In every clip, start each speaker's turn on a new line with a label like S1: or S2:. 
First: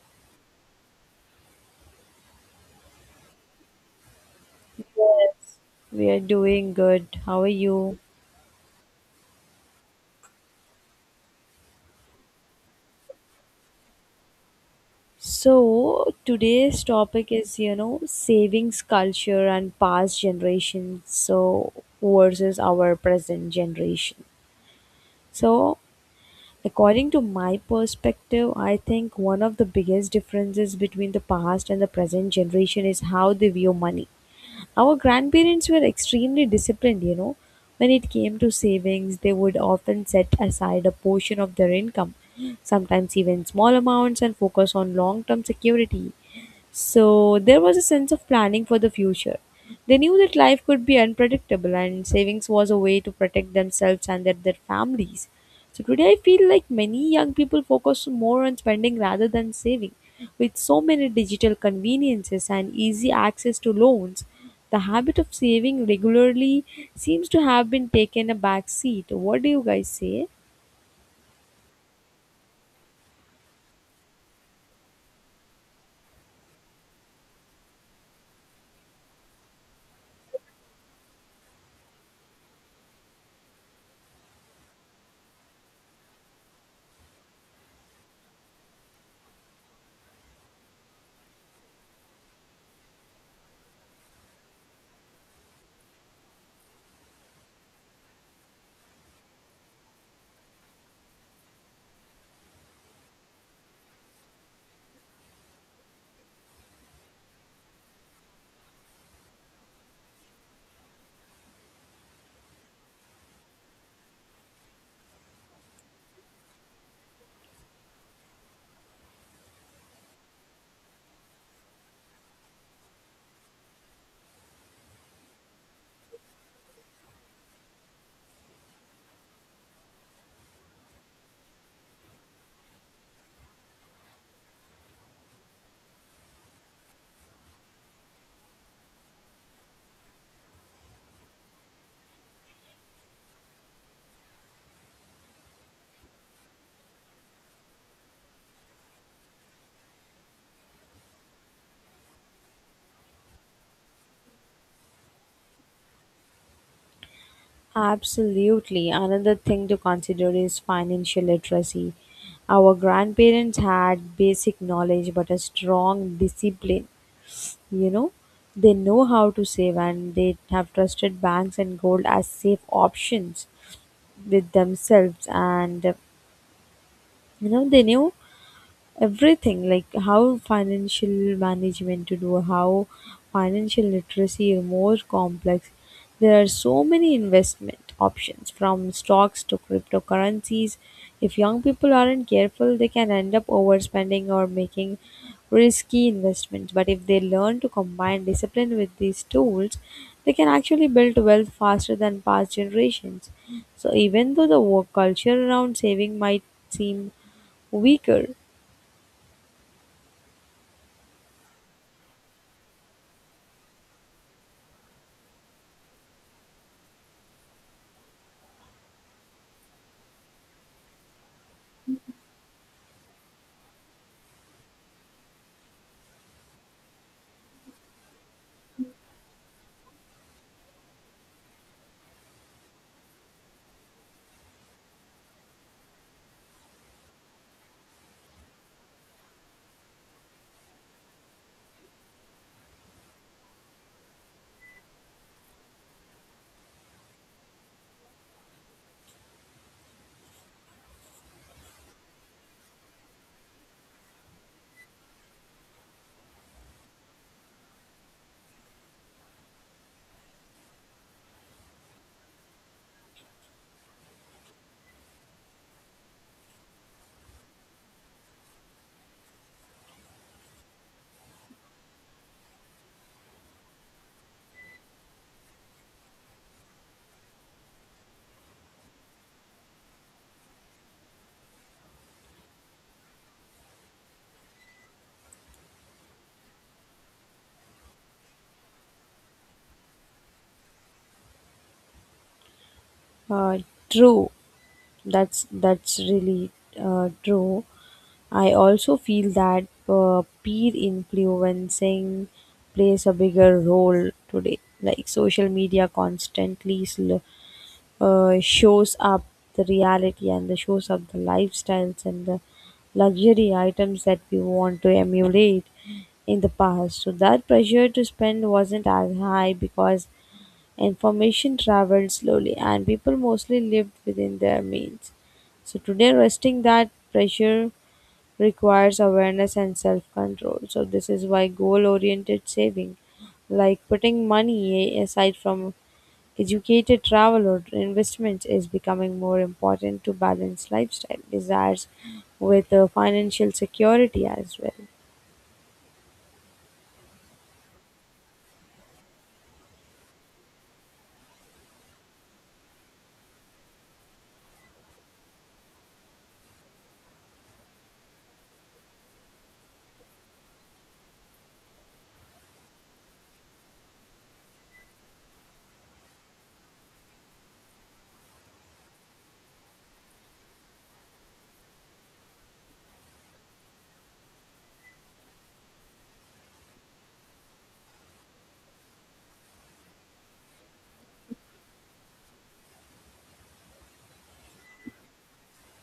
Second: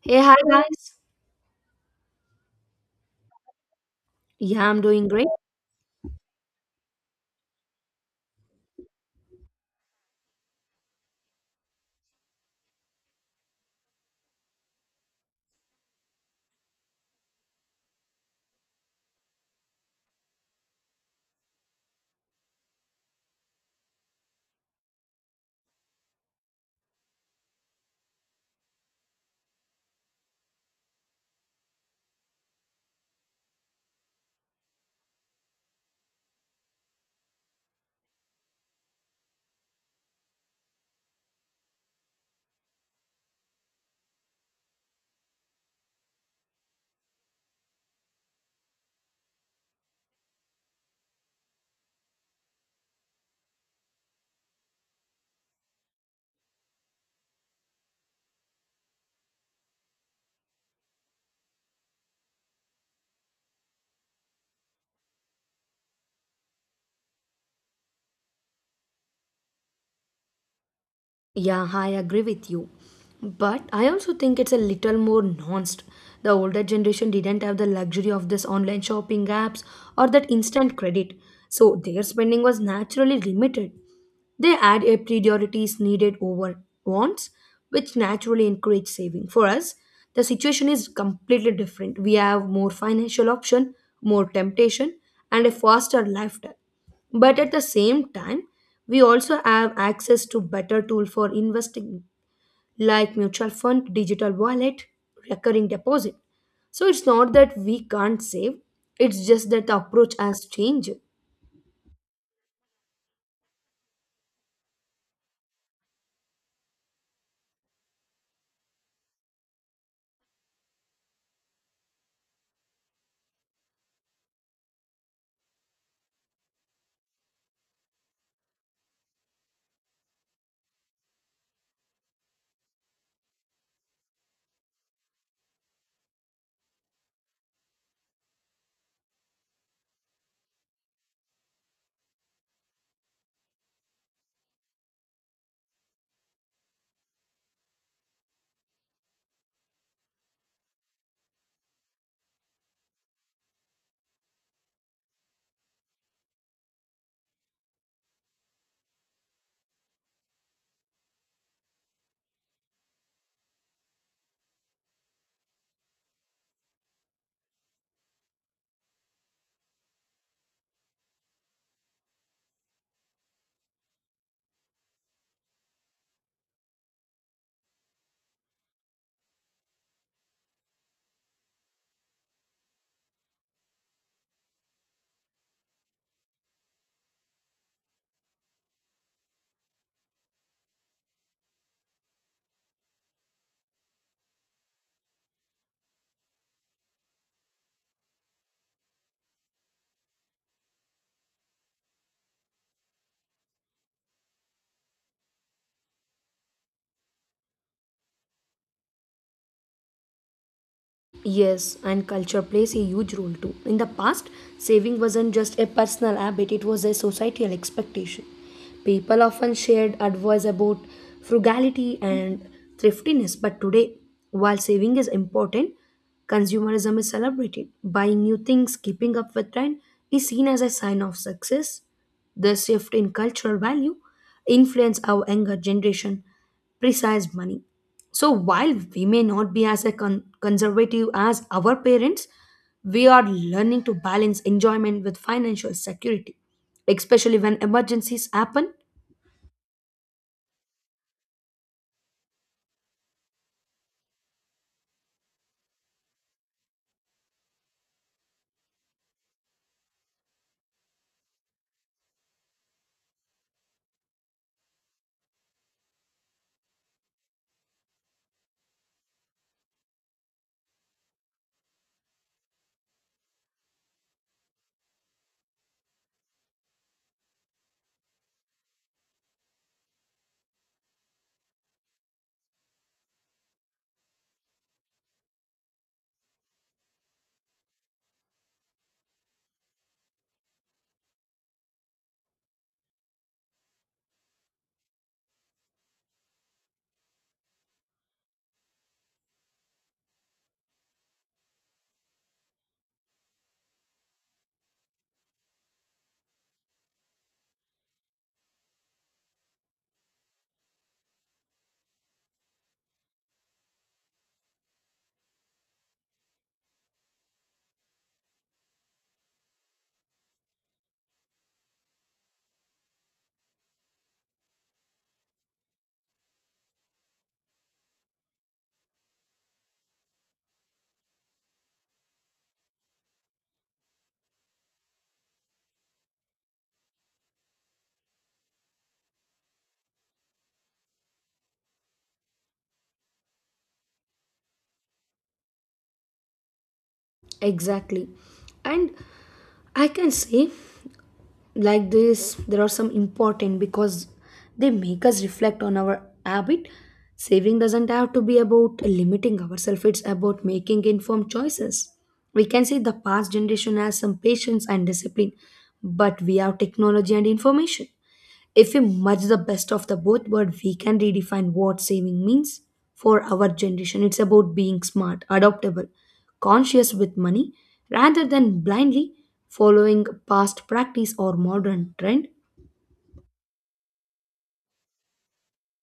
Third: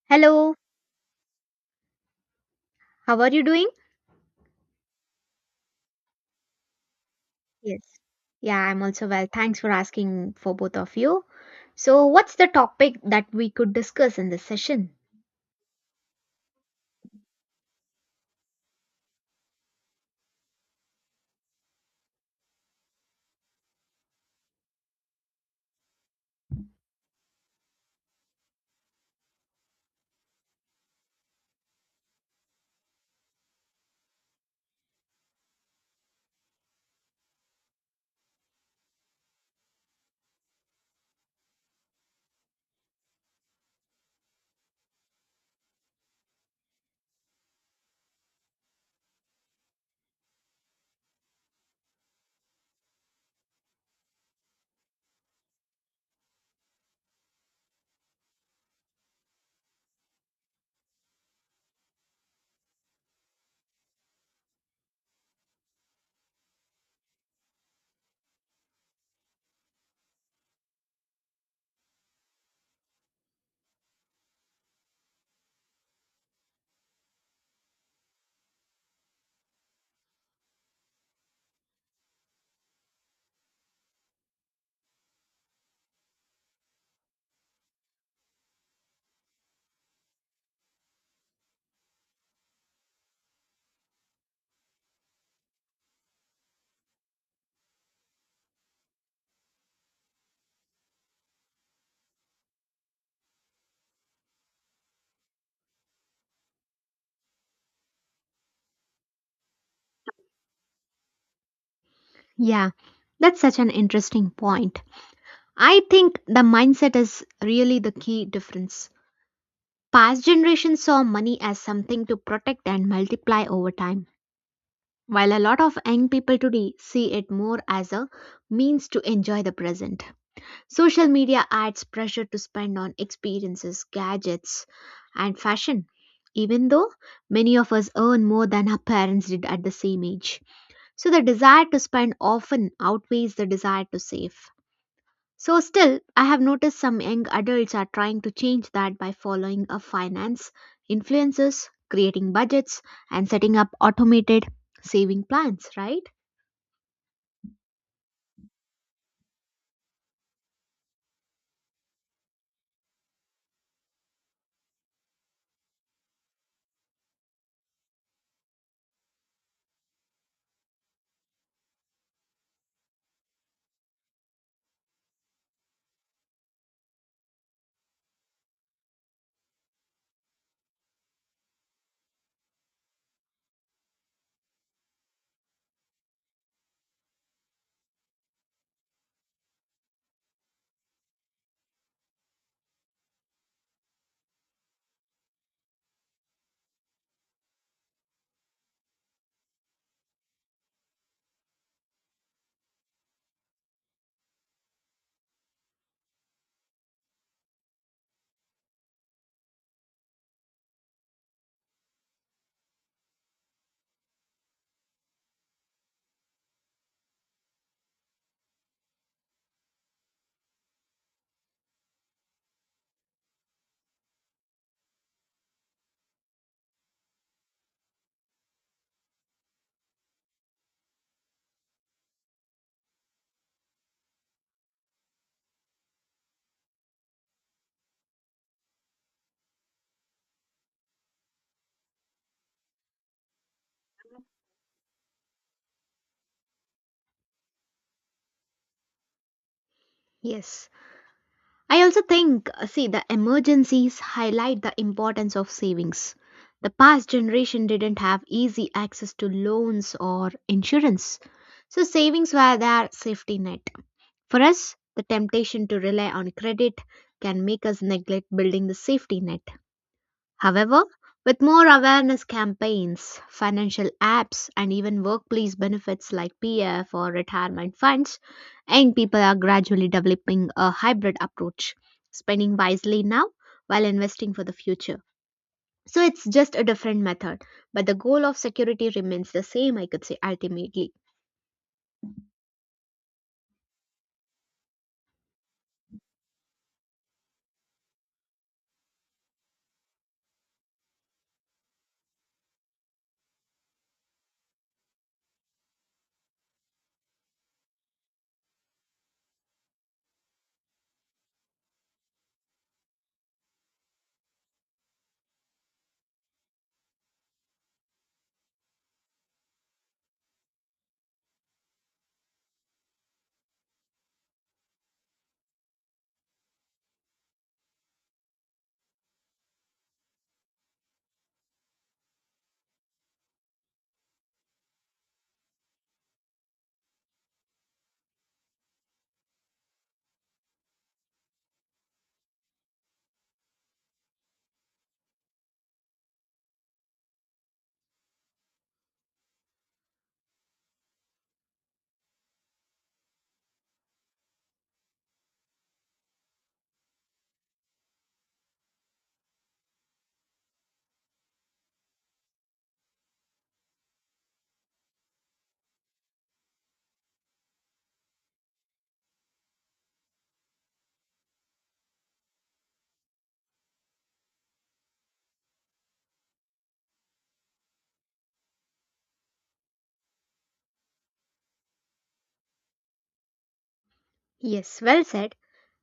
S1: Hey, hi
S2: Hello,
S1: guys.
S2: how are you doing?
S1: Yeah, I'm doing great.
S3: Yes, we are doing good. How are
S2: Yes.
S3: you?
S2: Yeah, I'm also well. Thanks for asking for both of you. So, what's the topic that we could discuss in this session?
S3: So, today's topic is, you know, savings culture and past generations, so versus our present generation. So, according to my perspective, I think one of the biggest differences between the past and the present generation is how they view money. Our grandparents were extremely disciplined, you know. When it came to savings, they would often set aside a portion of their income, sometimes even small amounts, and focus on long term security. So there was a sense of planning for the future. They knew that life could be unpredictable and savings was a way to protect themselves and their families. So today I feel like many young people focus more on spending rather than saving. With so many digital conveniences and easy access to loans, the habit of saving regularly seems to have been taken a back seat. What do you guys say?
S1: Yeah, I agree with you, but I also think it's a little more nuanced. The older generation didn't have the luxury of this online shopping apps or that instant credit, so their spending was naturally limited. They had a priorities needed over wants, which naturally encourage saving. For us, the situation is completely different. We have more financial option, more temptation, and a faster lifestyle. But at the same time, we also have access to better tool for investing like mutual fund, digital wallet, recurring deposit. So it's not that we can't save, it's just that the approach has changed.
S2: Yeah, that's such an interesting point. I think the mindset is really the key difference. Past generations saw money as something to protect and multiply over time, while a lot of young people today see it more as a means to enjoy the present. Social media adds pressure to spend on experiences, gadgets, and fashion, even though many of us earn more than our parents did at the same age. So the desire to spend often outweighs the desire to save. So still, I have noticed some young adults are trying to change that by following a finance, influences, creating budgets, and setting up automated saving plans, right?
S3: Absolutely. Another thing to consider is financial literacy. Our grandparents had basic knowledge but a strong discipline. You know, they know how to save and they have trusted banks and gold as safe options with themselves. And you know, they knew everything like how financial management to do how financial literacy is more complex. There are so many investment options from stocks to cryptocurrencies. If young people aren't careful, they can end up overspending or making risky investments, but if they learn to combine discipline with these tools, they can actually build wealth faster than past generations. So even though the work culture around saving might seem weaker.
S1: Yes, and culture plays a huge role too. In the past, saving wasn't just a personal habit, it was a societal expectation. People often shared advice about frugality and thriftiness, but today, while saving is important, consumerism is celebrated. Buying new things, keeping up with trend is seen as a sign of success. The shift in cultural value influence our younger generation precise money. So while we may not be as a conservative as our parents, we are learning to balance enjoyment with financial security, especially when emergencies happen.
S2: Yes. I also think, see, the emergencies highlight the importance of savings. The past generation didn't have easy access to loans or insurance, so savings were their safety net. For us, the temptation to rely on credit can make us neglect building the safety net. However, with more awareness campaigns, financial apps, and even workplace benefits like PF or retirement funds, young people are gradually developing a hybrid approach, spending wisely now while investing for the future. So it's just a different method, but the goal of security remains the same, I could say, ultimately.
S3: Uh, true. That's really true. I also feel that peer influencing plays a bigger role today. Like social media constantly shows up the reality and the shows up the lifestyles and the luxury items that we want to emulate in the past. So that pressure to spend wasn't as high because information traveled slowly, and people mostly lived within their means. So, today, resting that pressure requires awareness and self control. So, this is why goal oriented saving, like putting money aside from educated travel or investments, is becoming more important to balance lifestyle desires with financial security as well.
S1: Exactly. And I can say like this there are some important because they make us reflect on our habit. Saving doesn't have to be about limiting ourselves, it's about making informed choices. We can say the past generation has some patience and discipline, but we have technology and information. If we merge the best of the both world, we can redefine what saving means for our generation. It's about being smart, adaptable, conscious with money, rather than blindly following past practice or modern trend.
S2: Yes, well said.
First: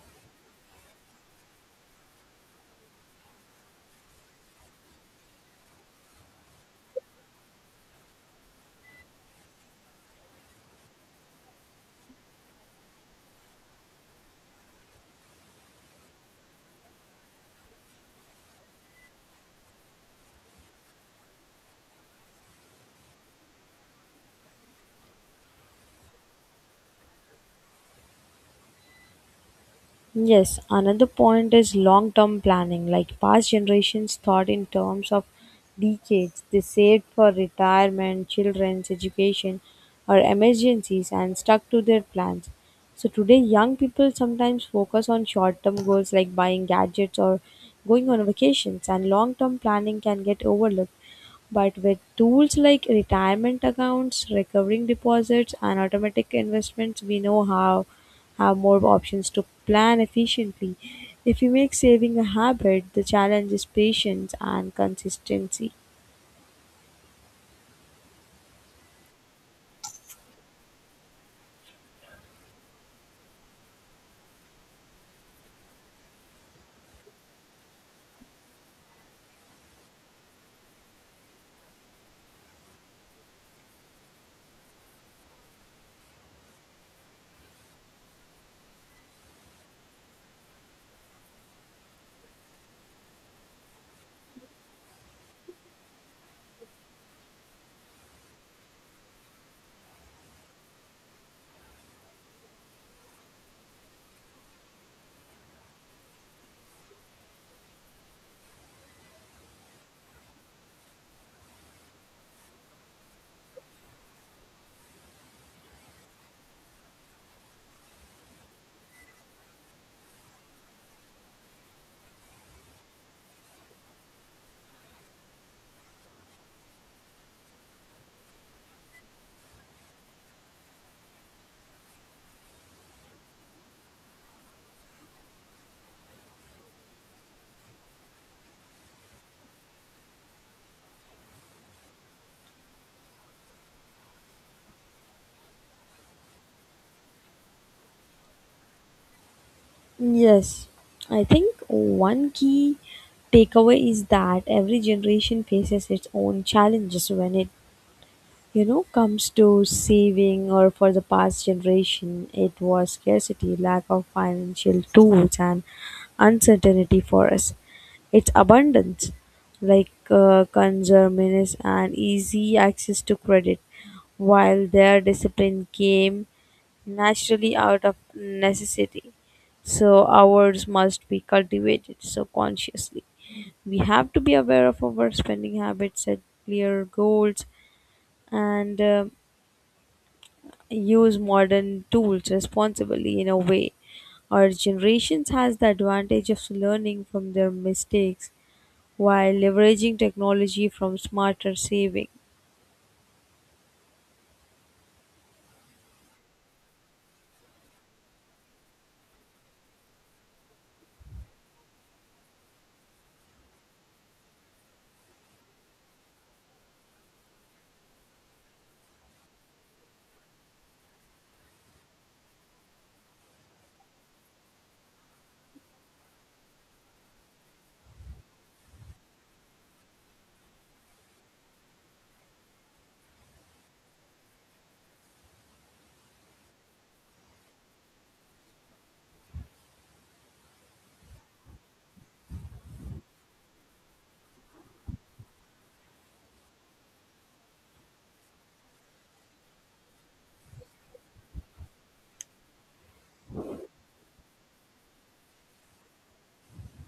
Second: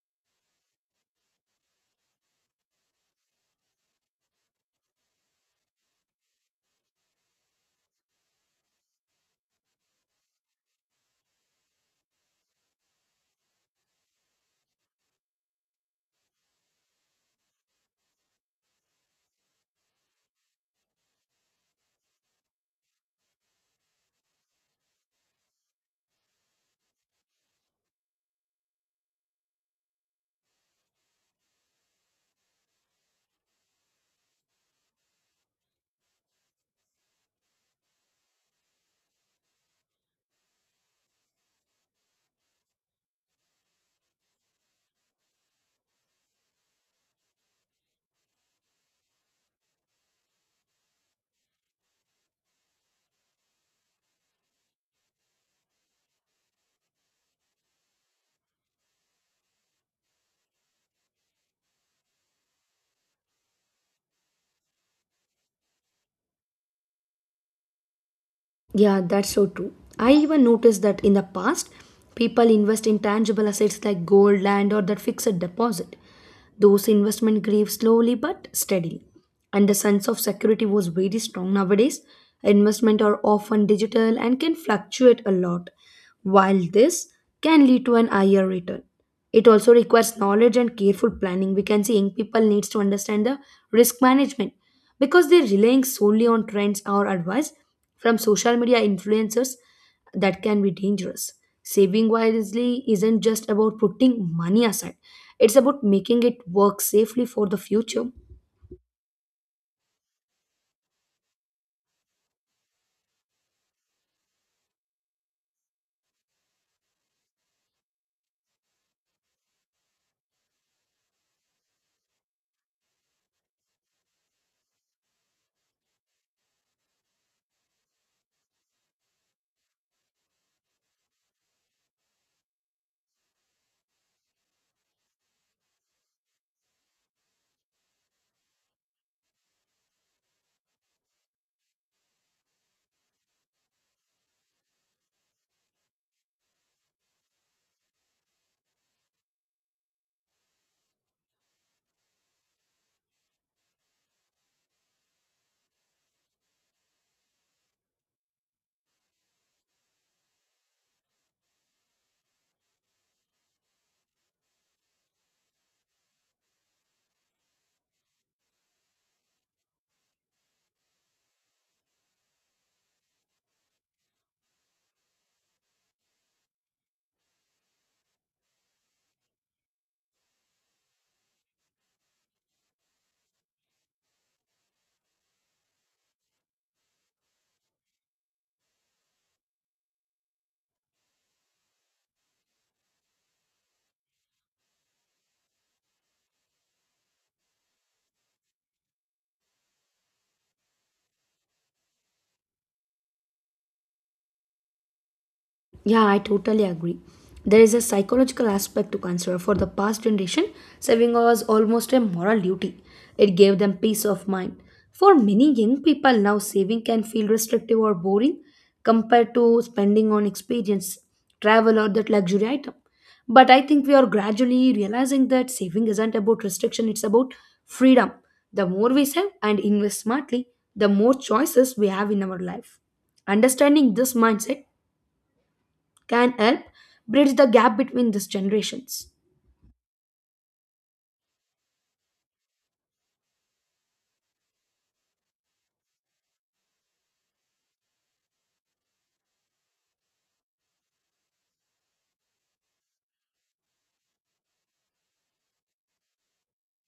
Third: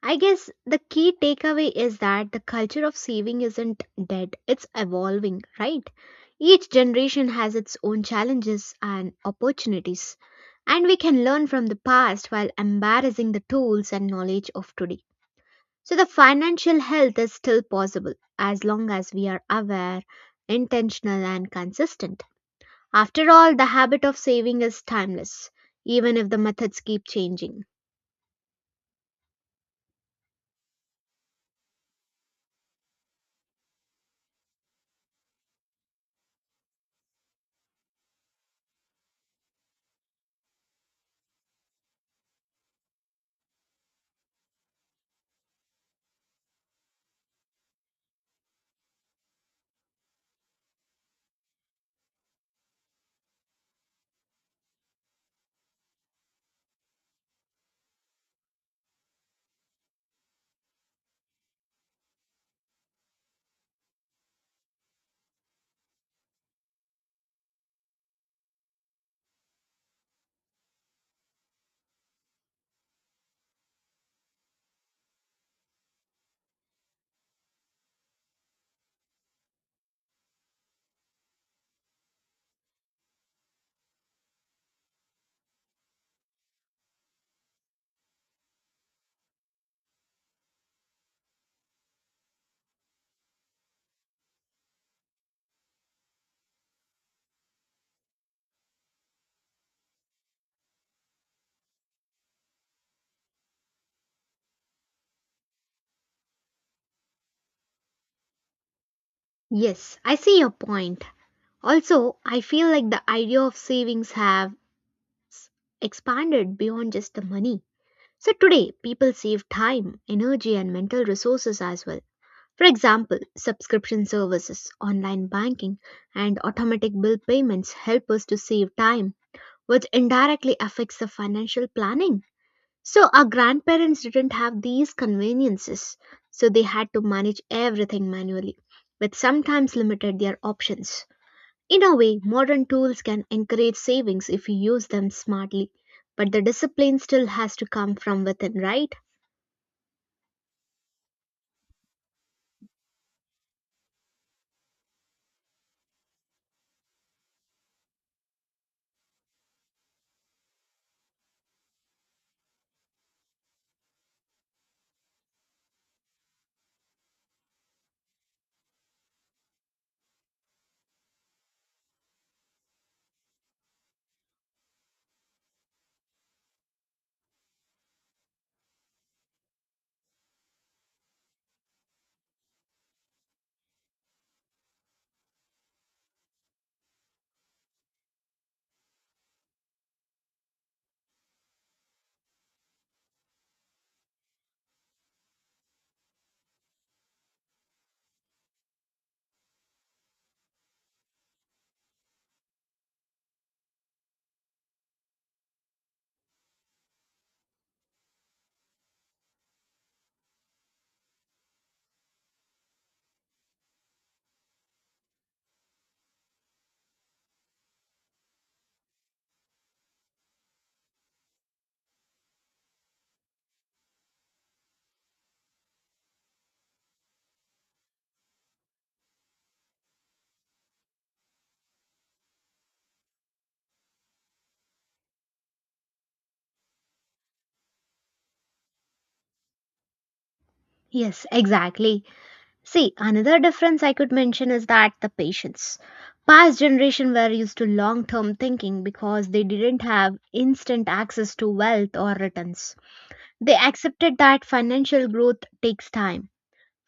S2: I guess the key takeaway is that the culture of saving isn't dead, it's evolving, right? Each generation has its own challenges and opportunities, and we can learn from the past while embracing the tools and knowledge of today. So the financial health is still possible as long as we are aware, intentional, and consistent. After all, the habit of saving is timeless, even if the methods keep changing.
S3: Yes, another point is long term planning. Like past generations thought in terms of decades, they saved for retirement, children's education, or emergencies and stuck to their plans. So today, young people sometimes focus on short term goals like buying gadgets or going on vacations, and long term planning can get overlooked. But with tools like retirement accounts, recurring deposits, and automatic investments, we know how have more options to plan efficiently. If you make saving a habit, the challenge is patience and consistency.
S1: Yeah, that's so true. I even noticed that in the past, people invest in tangible assets like gold, land, or that fixed deposit. Those investment grew slowly but steadily, and the sense of security was very strong nowadays. Investment are often digital and can fluctuate a lot, while this can lead to an higher return. It also requires knowledge and careful planning. We can see young people needs to understand the risk management because they're relying solely on trends or advice from social media influencers that can be dangerous. Saving wisely isn't just about putting money aside. It's about making it work safely for the future.
S2: Yes, I see your point. Also, I feel like the idea of savings have s- expanded beyond just the money. So today, people save time, energy, and mental resources as well. For example, subscription services, online banking, and automatic bill payments help us to save time, which indirectly affects the financial planning. So our grandparents didn't have these conveniences, so they had to manage everything manually, which sometimes limited their options. In a way, modern tools can encourage savings if you use them smartly, but the discipline still has to come from within, right?
S3: Yes, I think one key takeaway is that every generation faces its own challenges when it, you know, comes to saving. Or for the past generation, it was scarcity, lack of financial tools and uncertainty. For us, it's abundance, like consumerism and easy access to credit. While their discipline came naturally out of necessity, so ours must be cultivated so consciously. We have to be aware of our spending habits, set clear goals, and use modern tools responsibly in a way. Our generations has the advantage of learning from their mistakes while leveraging technology from smarter saving.
S1: Yeah, I totally agree. There is a psychological aspect to cancer. For the past generation, saving was almost a moral duty. It gave them peace of mind. For many young people now, saving can feel restrictive or boring compared to spending on experience, travel, or that luxury item. But I think we are gradually realizing that saving isn't about restriction, it's about freedom. The more we save and invest smartly, the more choices we have in our life. Understanding this mindset can help bridge the gap between these generations.
S2: Yes, exactly. See, another difference I could mention is that the patience. Past generation were used to long-term thinking because they didn't have instant access to wealth or returns. They accepted that financial growth takes time.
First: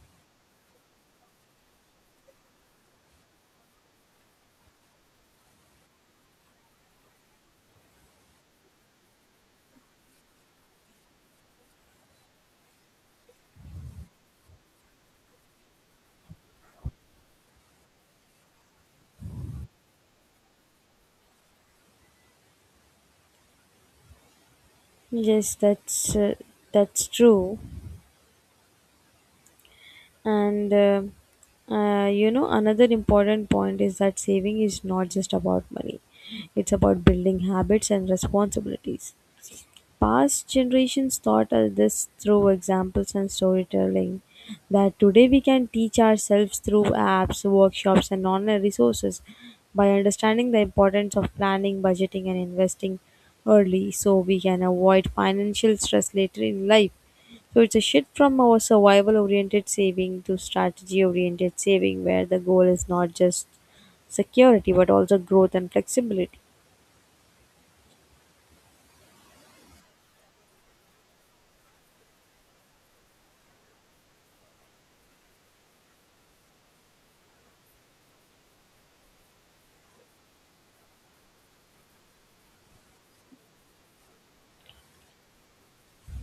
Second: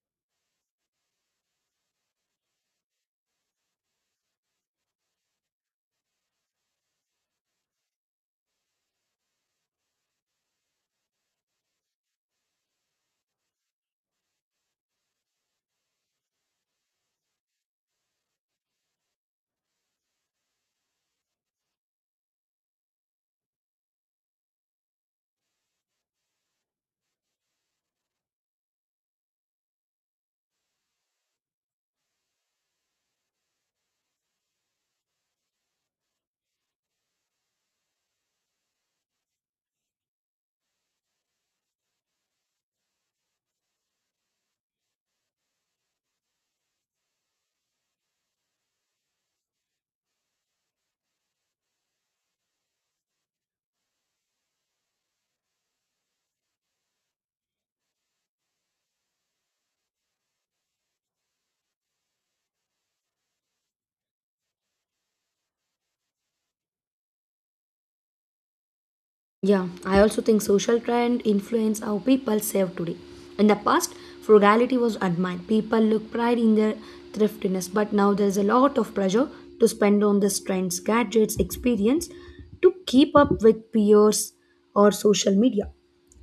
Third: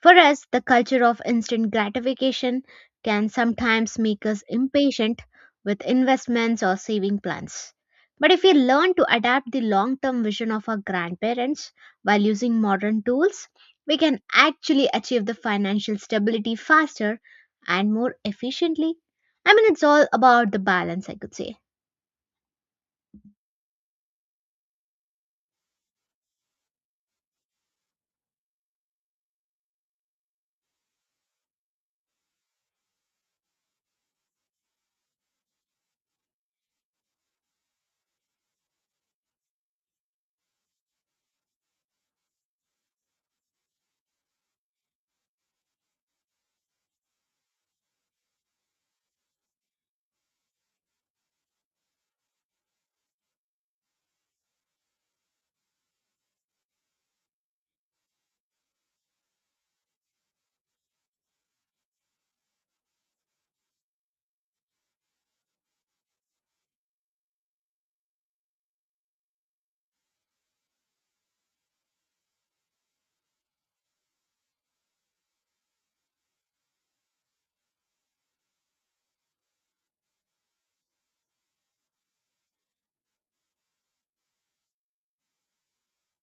S2: For us, the culture of instant gratification can sometimes make us impatient with investments or saving plans. But if we learn to adapt the long term vision of our grandparents while using modern tools, we can actually achieve the financial stability faster and more efficiently. I mean, it's all about the balance, I could say.
S3: Yes, that's true. And you know, another important point is that saving is not just about money; it's about building habits and responsibilities. Past generations taught us this through examples and storytelling that today we can teach ourselves through apps, workshops, and online resources by understanding the importance of planning, budgeting, and investing early, so we can avoid financial stress later in life. So it's a shift from our survival oriented saving to strategy oriented saving, where the goal is not just security but also growth and flexibility.
S1: Yeah, I also think social trend influence how people save today. In the past, frugality was admired. People look pride in their thriftiness, but now there's a lot of pressure to spend on these trends, gadgets, experience to keep up with peers or social media.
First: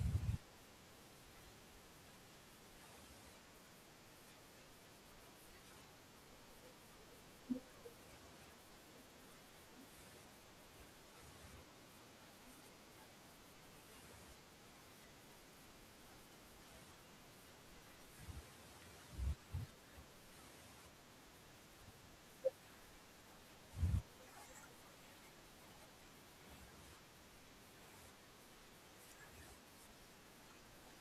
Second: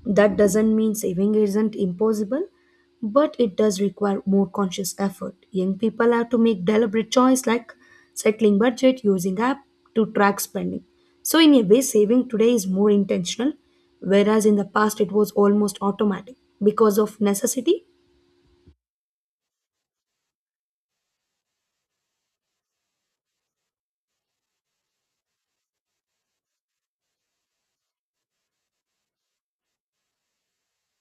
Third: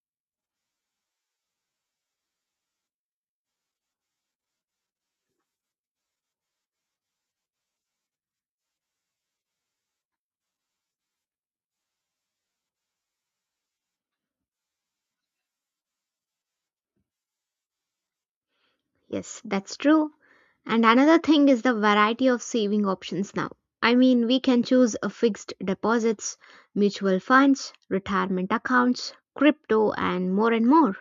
S1: That doesn't mean saving isn't impossible, but it does require more conscious effort. Young people have to make deliberate choice like cycling budget, using app to track spending. So in a way, saving today is more intentional, whereas in the past it was almost automatic because of necessity.
S2: Yes, that's true. And another thing is the variety of saving options now. I mean, we can choose a fixed deposits, mutual funds, retirement accounts, crypto, and more and more.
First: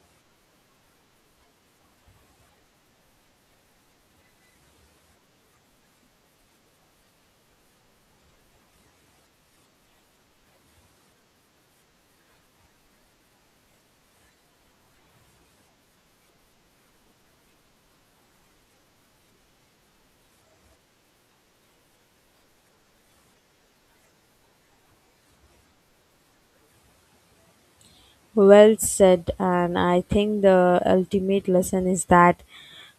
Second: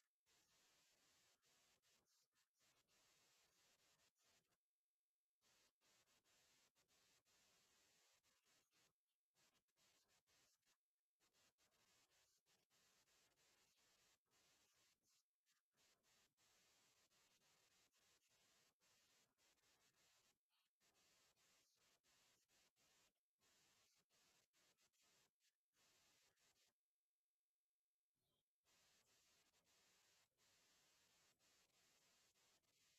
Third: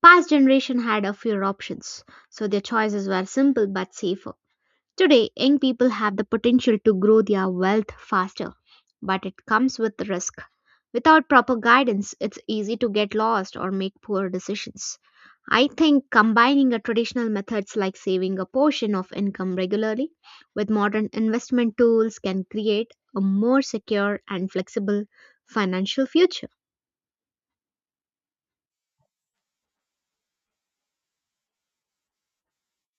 S2: Past generation had a fewer options, so their choices were simple but safer. Today, young people have the potential to grow their wealth faster, but it comes with risk. Without proper guidance, it's easy to get lost or make poor decisions. I think combining a traditional methods like saving a portion of income regularly with modern investment tools can create a more secure and flexible financial future.
S3: Well said, and I think the ultimate lesson is that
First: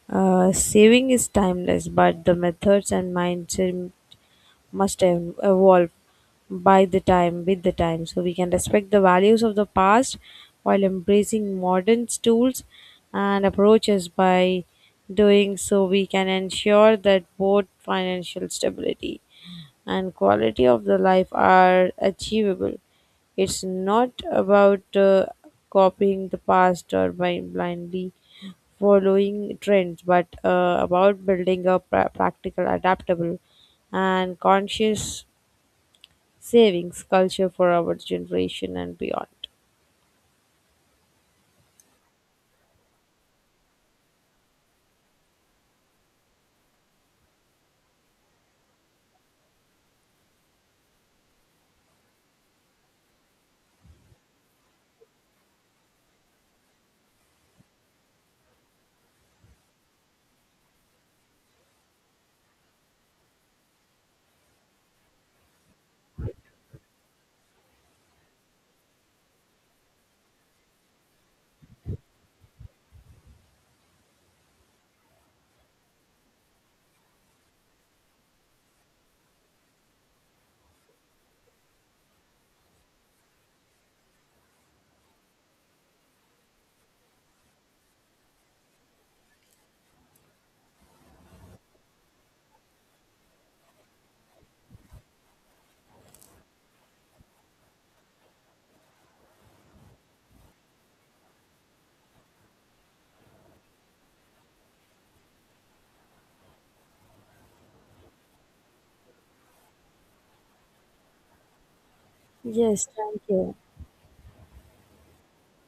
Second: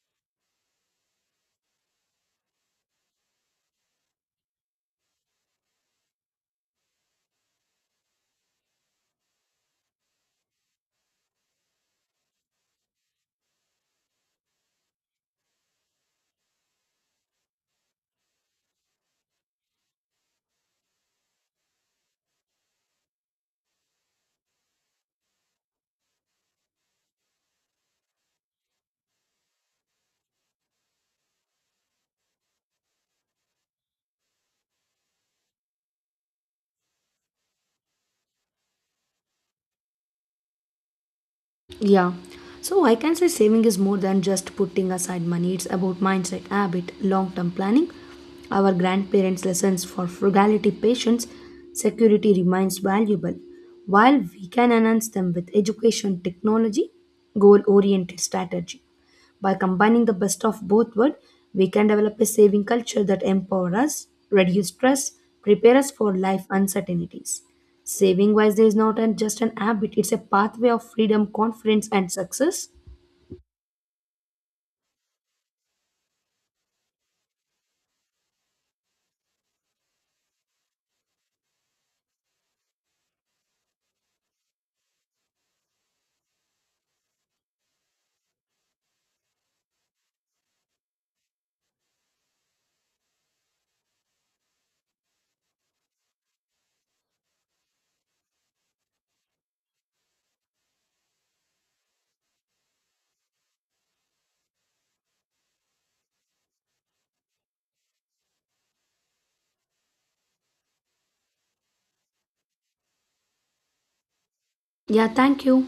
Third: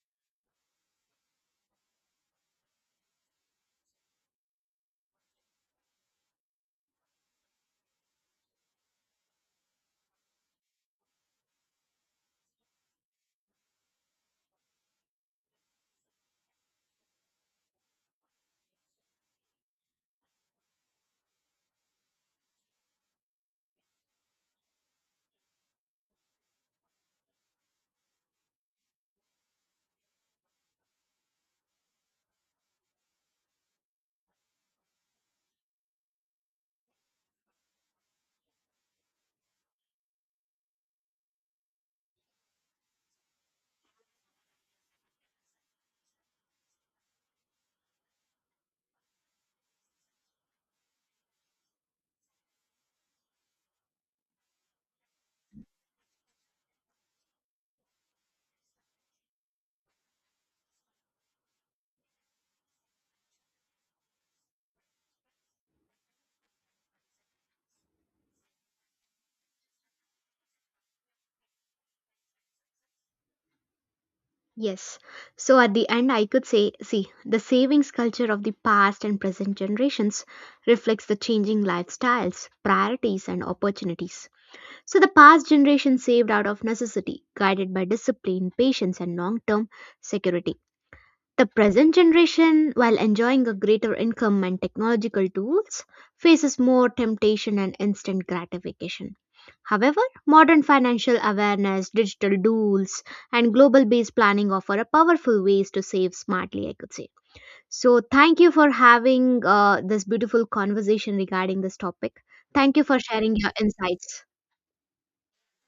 S3: saving is timeless, but the methods and mindset must evolve by the time with the time. So we can respect the values of the past while embracing modern tools and approaches. By doing so, we can ensure that both financial stability and quality of the life are achievable. It's not about copying the past or by blindly following trends, but about building a practical, adaptable, and conscious savings culture for our generation and beyond.
S1: Yeah. So I can say saving is more than just putting aside money. It's about mindset, habit, long-term planning. Our grandparents' lessons for frugality, patience, security remains valuable. While we can enhance them with education, technology, goal-oriented strategy. By combining the best of both worlds, we can develop a saving culture that empowers us, reduce stress, prepare us for life uncertainties. Saving Wisely is not just an habit, it's a pathway of freedom, confidence, and success.
S2: Yes. So at the end, I could say see, the savings culture of the past and present generations reflects the changing lifestyles, priorities, and opportunities. So the past generation saved out of necessity, guided by discipline, patience, and long term security. The present generation, while enjoying a greater income and technological tools, faces more temptation and instant gratification. However, modern financial awareness, digital tools, and global based planning offer a powerful ways to save smartly, I could say. So, thank you for having this beautiful conversation regarding this topic. Thank you
S3: Yes,
S2: for
S3: thank
S2: sharing your
S3: you.
S2: insights.
S1: Yeah, thank you.